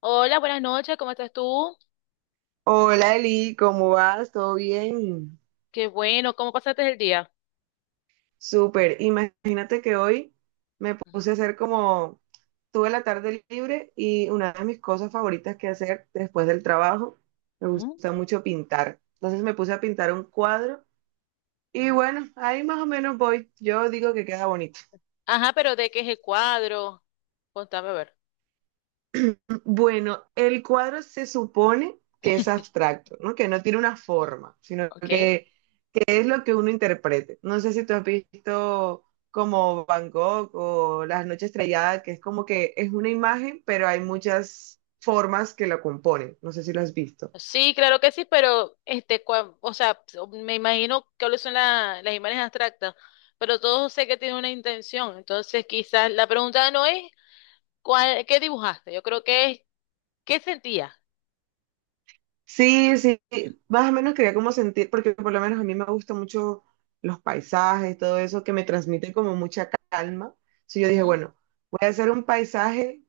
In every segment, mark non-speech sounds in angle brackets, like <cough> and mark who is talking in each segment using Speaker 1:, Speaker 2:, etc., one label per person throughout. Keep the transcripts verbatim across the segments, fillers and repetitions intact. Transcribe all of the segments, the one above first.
Speaker 1: Hola, buenas noches, ¿cómo estás tú?
Speaker 2: Hola Eli, ¿cómo vas? ¿Todo bien?
Speaker 1: Qué bueno, ¿cómo pasaste el día?
Speaker 2: Súper. Imagínate que hoy me puse a hacer como, tuve la tarde libre y una de mis cosas favoritas que hacer después del trabajo, me
Speaker 1: Ujú,
Speaker 2: gusta mucho pintar. Entonces me puse a pintar un cuadro y
Speaker 1: ujú.
Speaker 2: bueno, ahí más o menos voy. Yo digo que queda bonito.
Speaker 1: Ajá, pero ¿de qué es el cuadro? Contame a ver,
Speaker 2: <clears throat> Bueno, el cuadro se supone que es abstracto, ¿no? Que no tiene una forma, sino
Speaker 1: ¿ok?
Speaker 2: que es lo que uno interprete. No sé si tú has visto como Bangkok o Las Noches Estrelladas, que es como que es una imagen, pero hay muchas formas que la componen. No sé si lo has visto.
Speaker 1: Sí, claro que sí, pero este, cua- o sea, so, me imagino que son la- las imágenes abstractas, pero todos sé que tiene una intención, entonces quizás la pregunta no es cuál, qué dibujaste, yo creo que es qué sentías.
Speaker 2: Sí, sí, más o menos quería como sentir, porque por lo menos a mí me gustan mucho los paisajes, todo eso, que me transmite como mucha calma. Sí, yo dije,
Speaker 1: Ujú.
Speaker 2: bueno, voy a hacer un paisaje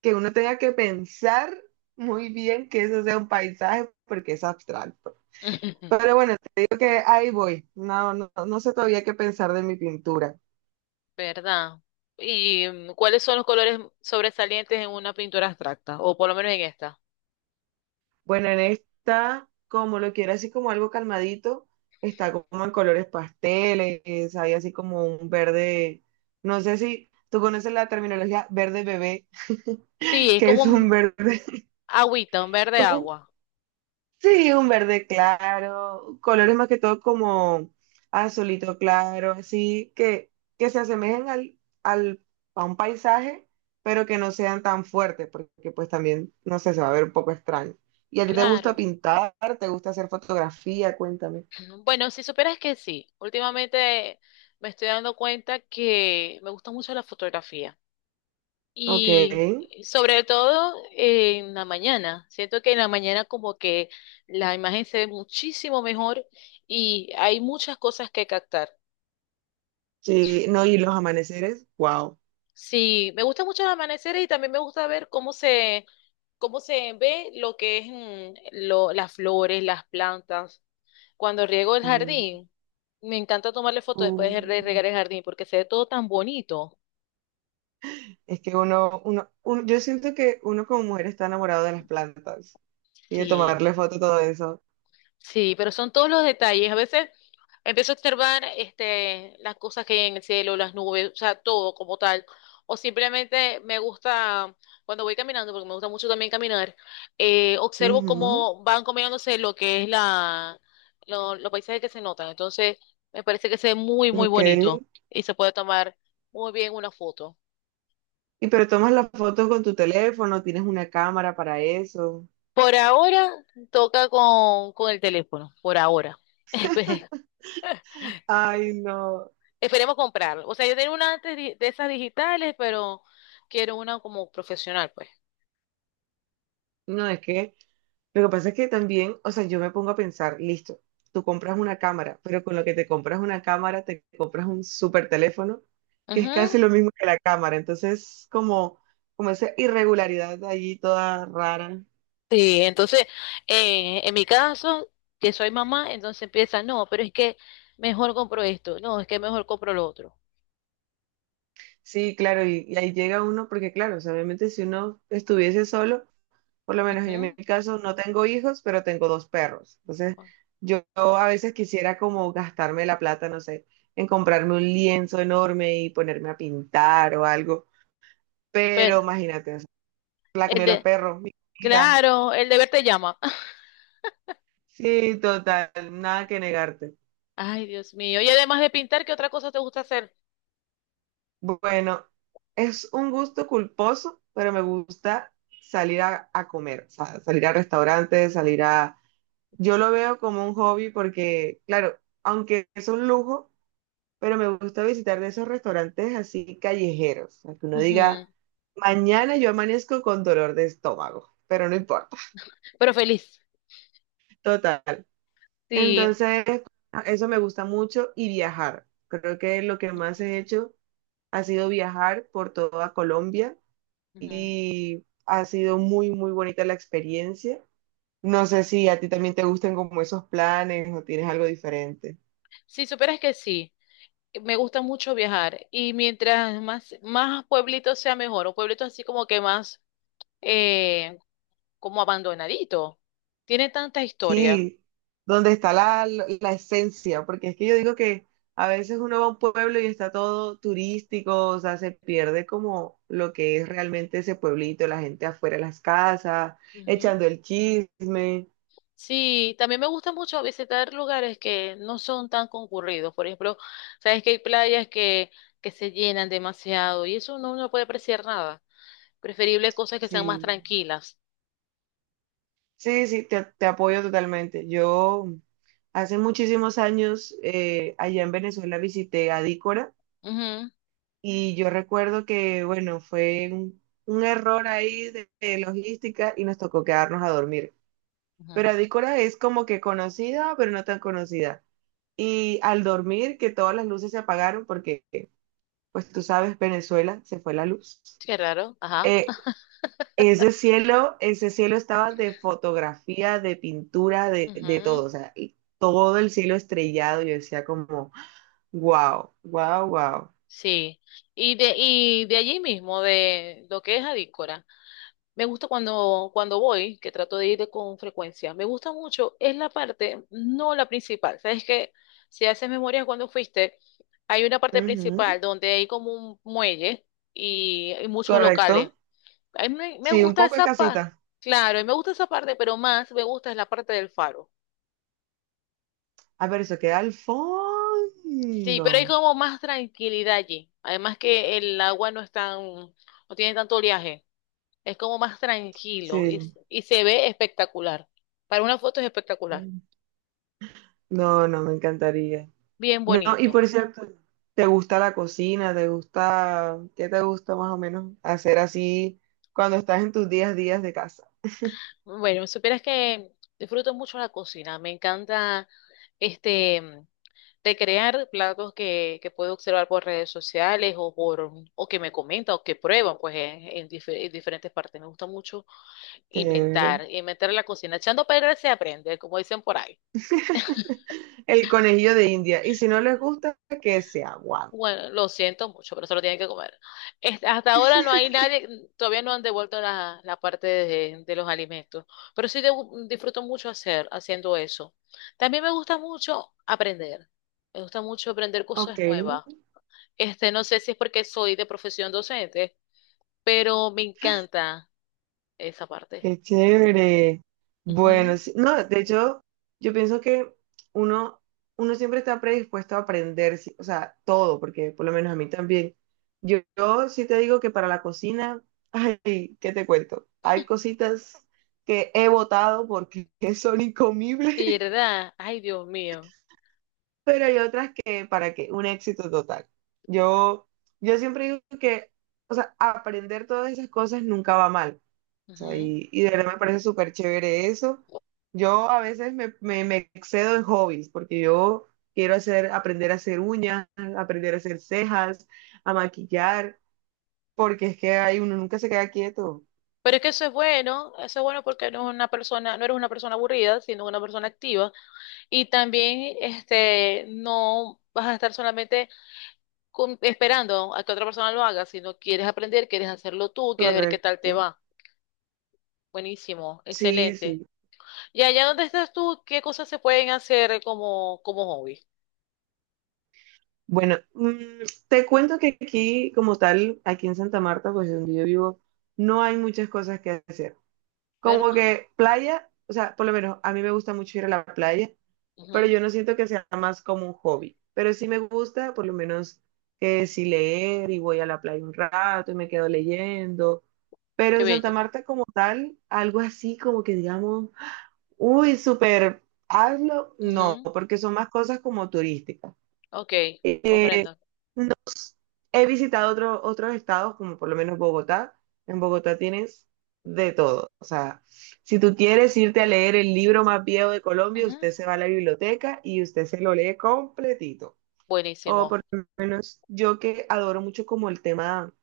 Speaker 2: que uno tenga que pensar muy bien que eso sea un paisaje, porque es abstracto.
Speaker 1: <laughs>
Speaker 2: Pero bueno, te digo que ahí voy. No, no, no sé todavía qué pensar de mi pintura.
Speaker 1: ¿Verdad? ¿Y mm, cuáles son los colores sobresalientes en una pintura abstracta, o por lo menos en esta?
Speaker 2: Bueno, en esta, como lo quiero así como algo calmadito, está como en colores pasteles, hay así como un verde, no sé si tú conoces la terminología verde bebé,
Speaker 1: Sí,
Speaker 2: <laughs>
Speaker 1: es
Speaker 2: que
Speaker 1: como
Speaker 2: es
Speaker 1: un
Speaker 2: un verde,
Speaker 1: agüita, un verde agua.
Speaker 2: <laughs> sí, un verde claro, colores más que todo como azulito claro, así que, que se asemejen al, al, a un paisaje, pero que no sean tan fuertes, porque pues también, no sé, se va a ver un poco extraño. ¿Y a ti te
Speaker 1: Claro.
Speaker 2: gusta pintar? ¿Te gusta hacer fotografía? Cuéntame.
Speaker 1: Bueno, si supieras que sí, últimamente me estoy dando cuenta que me gusta mucho la fotografía
Speaker 2: Ok,
Speaker 1: y sobre todo en la mañana. Siento que en la mañana como que la imagen se ve muchísimo mejor y hay muchas cosas que captar.
Speaker 2: sí, no, y los amaneceres, wow.
Speaker 1: Sí, me gusta mucho el amanecer y también me gusta ver cómo se, cómo se ve lo que es mm, lo, las flores, las plantas. Cuando riego el
Speaker 2: Mm,
Speaker 1: jardín, me encanta tomarle fotos después de re-
Speaker 2: mm.
Speaker 1: regar el jardín porque se ve todo tan bonito.
Speaker 2: Es que uno, uno, un- yo siento que uno como mujer está enamorado de las plantas y de
Speaker 1: Sí,
Speaker 2: tomarle foto a todo eso.
Speaker 1: sí, pero son todos los detalles. A veces empiezo a observar este, las cosas que hay en el cielo, las nubes, o sea, todo como tal. O simplemente me gusta, cuando voy caminando, porque me gusta mucho también caminar, eh, observo
Speaker 2: Ujú,
Speaker 1: cómo van combinándose lo que es la, lo- los paisajes que se notan. Entonces, me parece que se ve muy, muy
Speaker 2: ok.
Speaker 1: bonito y se puede tomar muy bien una foto.
Speaker 2: ¿Y pero tomas la foto con tu teléfono, tienes una cámara para eso?
Speaker 1: Por ahora toca con, con el teléfono, por ahora. <laughs> Espe-
Speaker 2: Ay, no.
Speaker 1: Esperemos comprarlo. O sea, yo tengo una antes di- de esas digitales, pero quiero una como profesional, pues.
Speaker 2: No, es que lo que pasa es que también, o sea, yo me pongo a pensar, listo, tú compras una cámara, pero con lo que te compras una cámara, te compras un super teléfono, que es
Speaker 1: Ujú.
Speaker 2: casi lo mismo que la cámara. Entonces, como, como esa irregularidad allí toda rara.
Speaker 1: Sí, entonces, eh, en mi caso, que soy mamá, entonces empieza, no, pero es que mejor compro esto, no, es que mejor compro lo otro.
Speaker 2: Sí, claro, y, y ahí llega uno, porque claro, o sea, obviamente si uno estuviese solo. Por lo menos yo en mi
Speaker 1: Ujú.
Speaker 2: caso no tengo hijos, pero tengo dos perros. Entonces, yo, a veces quisiera como gastarme la plata, no sé, en comprarme un lienzo enorme y ponerme a pintar o algo. Pero
Speaker 1: Pero
Speaker 2: imagínate, o sea, la
Speaker 1: el
Speaker 2: comida de los
Speaker 1: de,
Speaker 2: perros, mi comida.
Speaker 1: claro, el deber te llama. <laughs>
Speaker 2: Sí, total, nada que negarte.
Speaker 1: Ay, Dios mío. Y además de pintar, ¿qué otra cosa te gusta hacer?
Speaker 2: Bueno, es un gusto culposo, pero me gusta salir a, a comer, o sea, salir a restaurantes, salir a... Yo lo veo como un hobby porque, claro, aunque es un lujo, pero me gusta visitar de esos restaurantes así callejeros, a que uno
Speaker 1: Ujú.
Speaker 2: diga, mañana yo amanezco con dolor de estómago, pero no importa,
Speaker 1: Pero feliz.
Speaker 2: <laughs> total.
Speaker 1: Sí.
Speaker 2: Entonces, eso me gusta mucho y viajar. Creo que lo que más
Speaker 1: Ujú.
Speaker 2: he hecho ha sido viajar por toda Colombia
Speaker 1: Ujú.
Speaker 2: y ha sido muy, muy bonita la experiencia. No sé si a ti también te gustan como esos planes o tienes algo diferente.
Speaker 1: Si supieras que sí, me gusta mucho viajar y mientras más, más pueblitos sea mejor, o pueblitos así como que más eh, como abandonadito, tiene tanta historia.
Speaker 2: Sí, donde está la, la esencia, porque es que yo digo que a veces uno va a un pueblo y está todo turístico, o sea, se pierde como lo que es realmente ese pueblito, la gente afuera de las casas,
Speaker 1: Ujú.
Speaker 2: echando el chisme.
Speaker 1: Sí, también me gusta mucho visitar lugares que no son tan concurridos. Por ejemplo, sabes que hay playas que, que se llenan demasiado y eso no, no puede apreciar nada. Preferible cosas que sean más
Speaker 2: Sí,
Speaker 1: tranquilas.
Speaker 2: sí, sí, te, te apoyo totalmente. Yo hace muchísimos años eh, allá en Venezuela visité Adícora
Speaker 1: Ujú,
Speaker 2: y yo recuerdo que, bueno, fue un, un error ahí de de logística y nos tocó quedarnos a dormir. Pero
Speaker 1: ujú.
Speaker 2: Adícora es como que conocida, pero no tan conocida. Y al dormir, que todas las luces se apagaron, porque pues tú sabes, Venezuela se fue la luz.
Speaker 1: Qué raro, ajá.
Speaker 2: Eh, ese cielo, ese cielo estaba de fotografía, de pintura, de, de
Speaker 1: Ujú.
Speaker 2: todo. O sea, y todo el cielo estrellado. Yo decía como, wow, wow, wow.
Speaker 1: Sí, y de, y de allí mismo, de lo que es Adícora, me gusta cuando, cuando voy, que trato de ir con frecuencia, me gusta mucho, es la parte, no la principal, sabes que si haces memoria cuando fuiste, hay una parte
Speaker 2: Ujú,
Speaker 1: principal donde hay como un muelle y hay muchos locales.
Speaker 2: correcto.
Speaker 1: A mí me, me
Speaker 2: Sí, un
Speaker 1: gusta
Speaker 2: poco de
Speaker 1: esa parte,
Speaker 2: casita.
Speaker 1: claro, y me gusta esa parte, pero más me gusta es la parte del faro.
Speaker 2: A ver, eso queda al
Speaker 1: Sí,
Speaker 2: fondo.
Speaker 1: pero hay como más tranquilidad allí, además que el agua no es tan, no tiene tanto oleaje. Es como más tranquilo y,
Speaker 2: Sí.
Speaker 1: y se ve espectacular. Para una foto es espectacular.
Speaker 2: No, no, me encantaría.
Speaker 1: Bien
Speaker 2: No, y
Speaker 1: bonito.
Speaker 2: por cierto, ¿te gusta la cocina? ¿Te gusta, qué te gusta más o menos hacer así cuando estás en tus días días de casa?
Speaker 1: Bueno, supieras que disfruto mucho la cocina. Me encanta este mm, de crear platos que, que puedo observar por redes sociales o por o que me comentan o que prueban pues en, en dife- en diferentes partes. Me gusta mucho
Speaker 2: Chévere.
Speaker 1: inventar, inventar la cocina. Echando a perder se aprende, como dicen por ahí.
Speaker 2: <laughs> El conejillo de India. Y si no les gusta, que se aguante.
Speaker 1: Bueno, lo siento mucho, pero se lo tienen que comer. Es- Hasta ahora no hay nadie, todavía no han devuelto la, la parte de, de los alimentos, pero sí debu- disfruto mucho hacer, haciendo eso. También me gusta mucho aprender, me gusta mucho aprender
Speaker 2: Ok.
Speaker 1: cosas nuevas. Este, no sé si es porque soy de profesión docente, pero me encanta esa parte.
Speaker 2: Qué chévere. Bueno,
Speaker 1: Ujú.
Speaker 2: sí- no, de hecho, yo pienso que uno, uno siempre está predispuesto a aprender, sí, o sea, todo, porque por lo menos a mí también. Yo, yo sí te digo que para la cocina, <laughs> ay, ¿qué te cuento? Hay cositas que he votado porque <laughs> son incomibles,
Speaker 1: ¿Verdad? Ay, Dios mío.
Speaker 2: pero hay otras que para que un éxito total. Yo, yo siempre digo que, o sea, aprender todas esas cosas nunca va mal sea,
Speaker 1: Ujú.
Speaker 2: y, y de verdad me parece súper chévere eso. Yo a veces me, me- me excedo en hobbies porque yo quiero hacer, aprender a hacer uñas, aprender a hacer cejas, a maquillar, porque es que hay, uno nunca se queda quieto.
Speaker 1: Pero es que eso es bueno, eso es bueno porque no es una persona, no eres una persona aburrida, sino una persona activa. Y también este, no vas a estar solamente con- esperando a que otra persona lo haga, sino quieres aprender, quieres hacerlo tú, quieres ver qué tal te
Speaker 2: Correcto.
Speaker 1: va. Buenísimo,
Speaker 2: Sí,
Speaker 1: excelente.
Speaker 2: sí.
Speaker 1: Y allá donde estás tú, ¿qué cosas se pueden hacer como, como hobby?
Speaker 2: Bueno, mm, te cuento que aquí, como tal, aquí en Santa Marta, pues donde yo vivo, no hay muchas cosas que hacer. Como
Speaker 1: ¿Verdad?
Speaker 2: que playa, o sea, por lo menos a mí me gusta mucho ir a la playa, pero
Speaker 1: Ujú,
Speaker 2: yo no siento que sea más como un hobby. Pero sí me gusta, por lo menos, que si leer y voy a la playa un rato y me quedo leyendo. Pero
Speaker 1: qué
Speaker 2: en Santa
Speaker 1: bello.
Speaker 2: Marta como tal, algo así como que digamos, uy, súper, hazlo, no,
Speaker 1: Ujú,
Speaker 2: porque son más cosas como turísticas.
Speaker 1: ok,
Speaker 2: Eh,
Speaker 1: comprendo.
Speaker 2: He visitado otro- otros estados, como por lo menos Bogotá. En Bogotá tienes de todo. O sea, si tú quieres irte a leer el libro más viejo de Colombia,
Speaker 1: Ujú,
Speaker 2: usted se va a la biblioteca y usted se lo lee completito. O por
Speaker 1: buenísimo.
Speaker 2: lo menos yo que adoro mucho como el tema,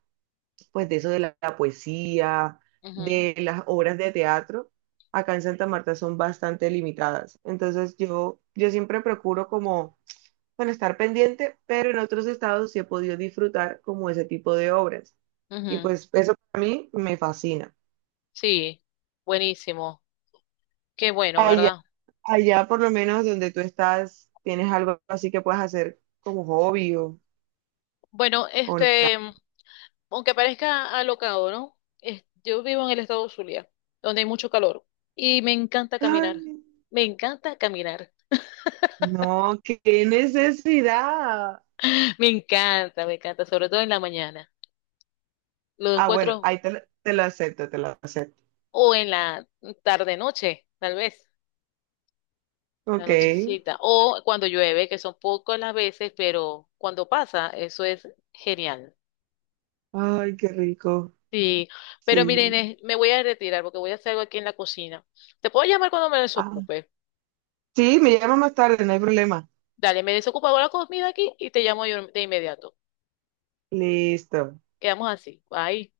Speaker 2: pues de eso de la, la poesía,
Speaker 1: Ujú,
Speaker 2: de las obras de teatro, acá en Santa Marta son bastante limitadas. Entonces yo, yo siempre procuro como bueno, estar pendiente, pero en otros estados sí he podido disfrutar como ese tipo de obras. Y
Speaker 1: ujú,
Speaker 2: pues eso para mí me fascina.
Speaker 1: sí, buenísimo. Qué bueno,
Speaker 2: Allá,
Speaker 1: ¿verdad?
Speaker 2: allá por lo menos donde tú estás, ¿tienes algo así que puedas hacer como hobby o,
Speaker 1: Bueno,
Speaker 2: o nada?
Speaker 1: este, aunque parezca alocado, ¿no? Es- yo vivo en el estado de Zulia, donde hay mucho calor y me encanta
Speaker 2: Ay,
Speaker 1: caminar. Me encanta caminar.
Speaker 2: no, qué necesidad.
Speaker 1: <laughs> Me encanta, me encanta, sobre todo en la mañana. Lo
Speaker 2: Ah, bueno,
Speaker 1: encuentro
Speaker 2: ahí te, lo- te lo acepto, te lo acepto.
Speaker 1: o en la tarde noche, tal vez, la
Speaker 2: Ok.
Speaker 1: nochecita, o cuando llueve, que son pocas las veces, pero cuando pasa, eso es genial.
Speaker 2: Ay, qué rico.
Speaker 1: Sí, pero
Speaker 2: Sí.
Speaker 1: miren, Inés, me voy a retirar porque voy a hacer algo aquí en la cocina. Te puedo llamar cuando me
Speaker 2: Ah,
Speaker 1: desocupe.
Speaker 2: sí, me llama más tarde, no hay problema.
Speaker 1: Dale, me desocupo, hago la comida aquí y te llamo yo de inmediato.
Speaker 2: Listo.
Speaker 1: Quedamos así. Bye.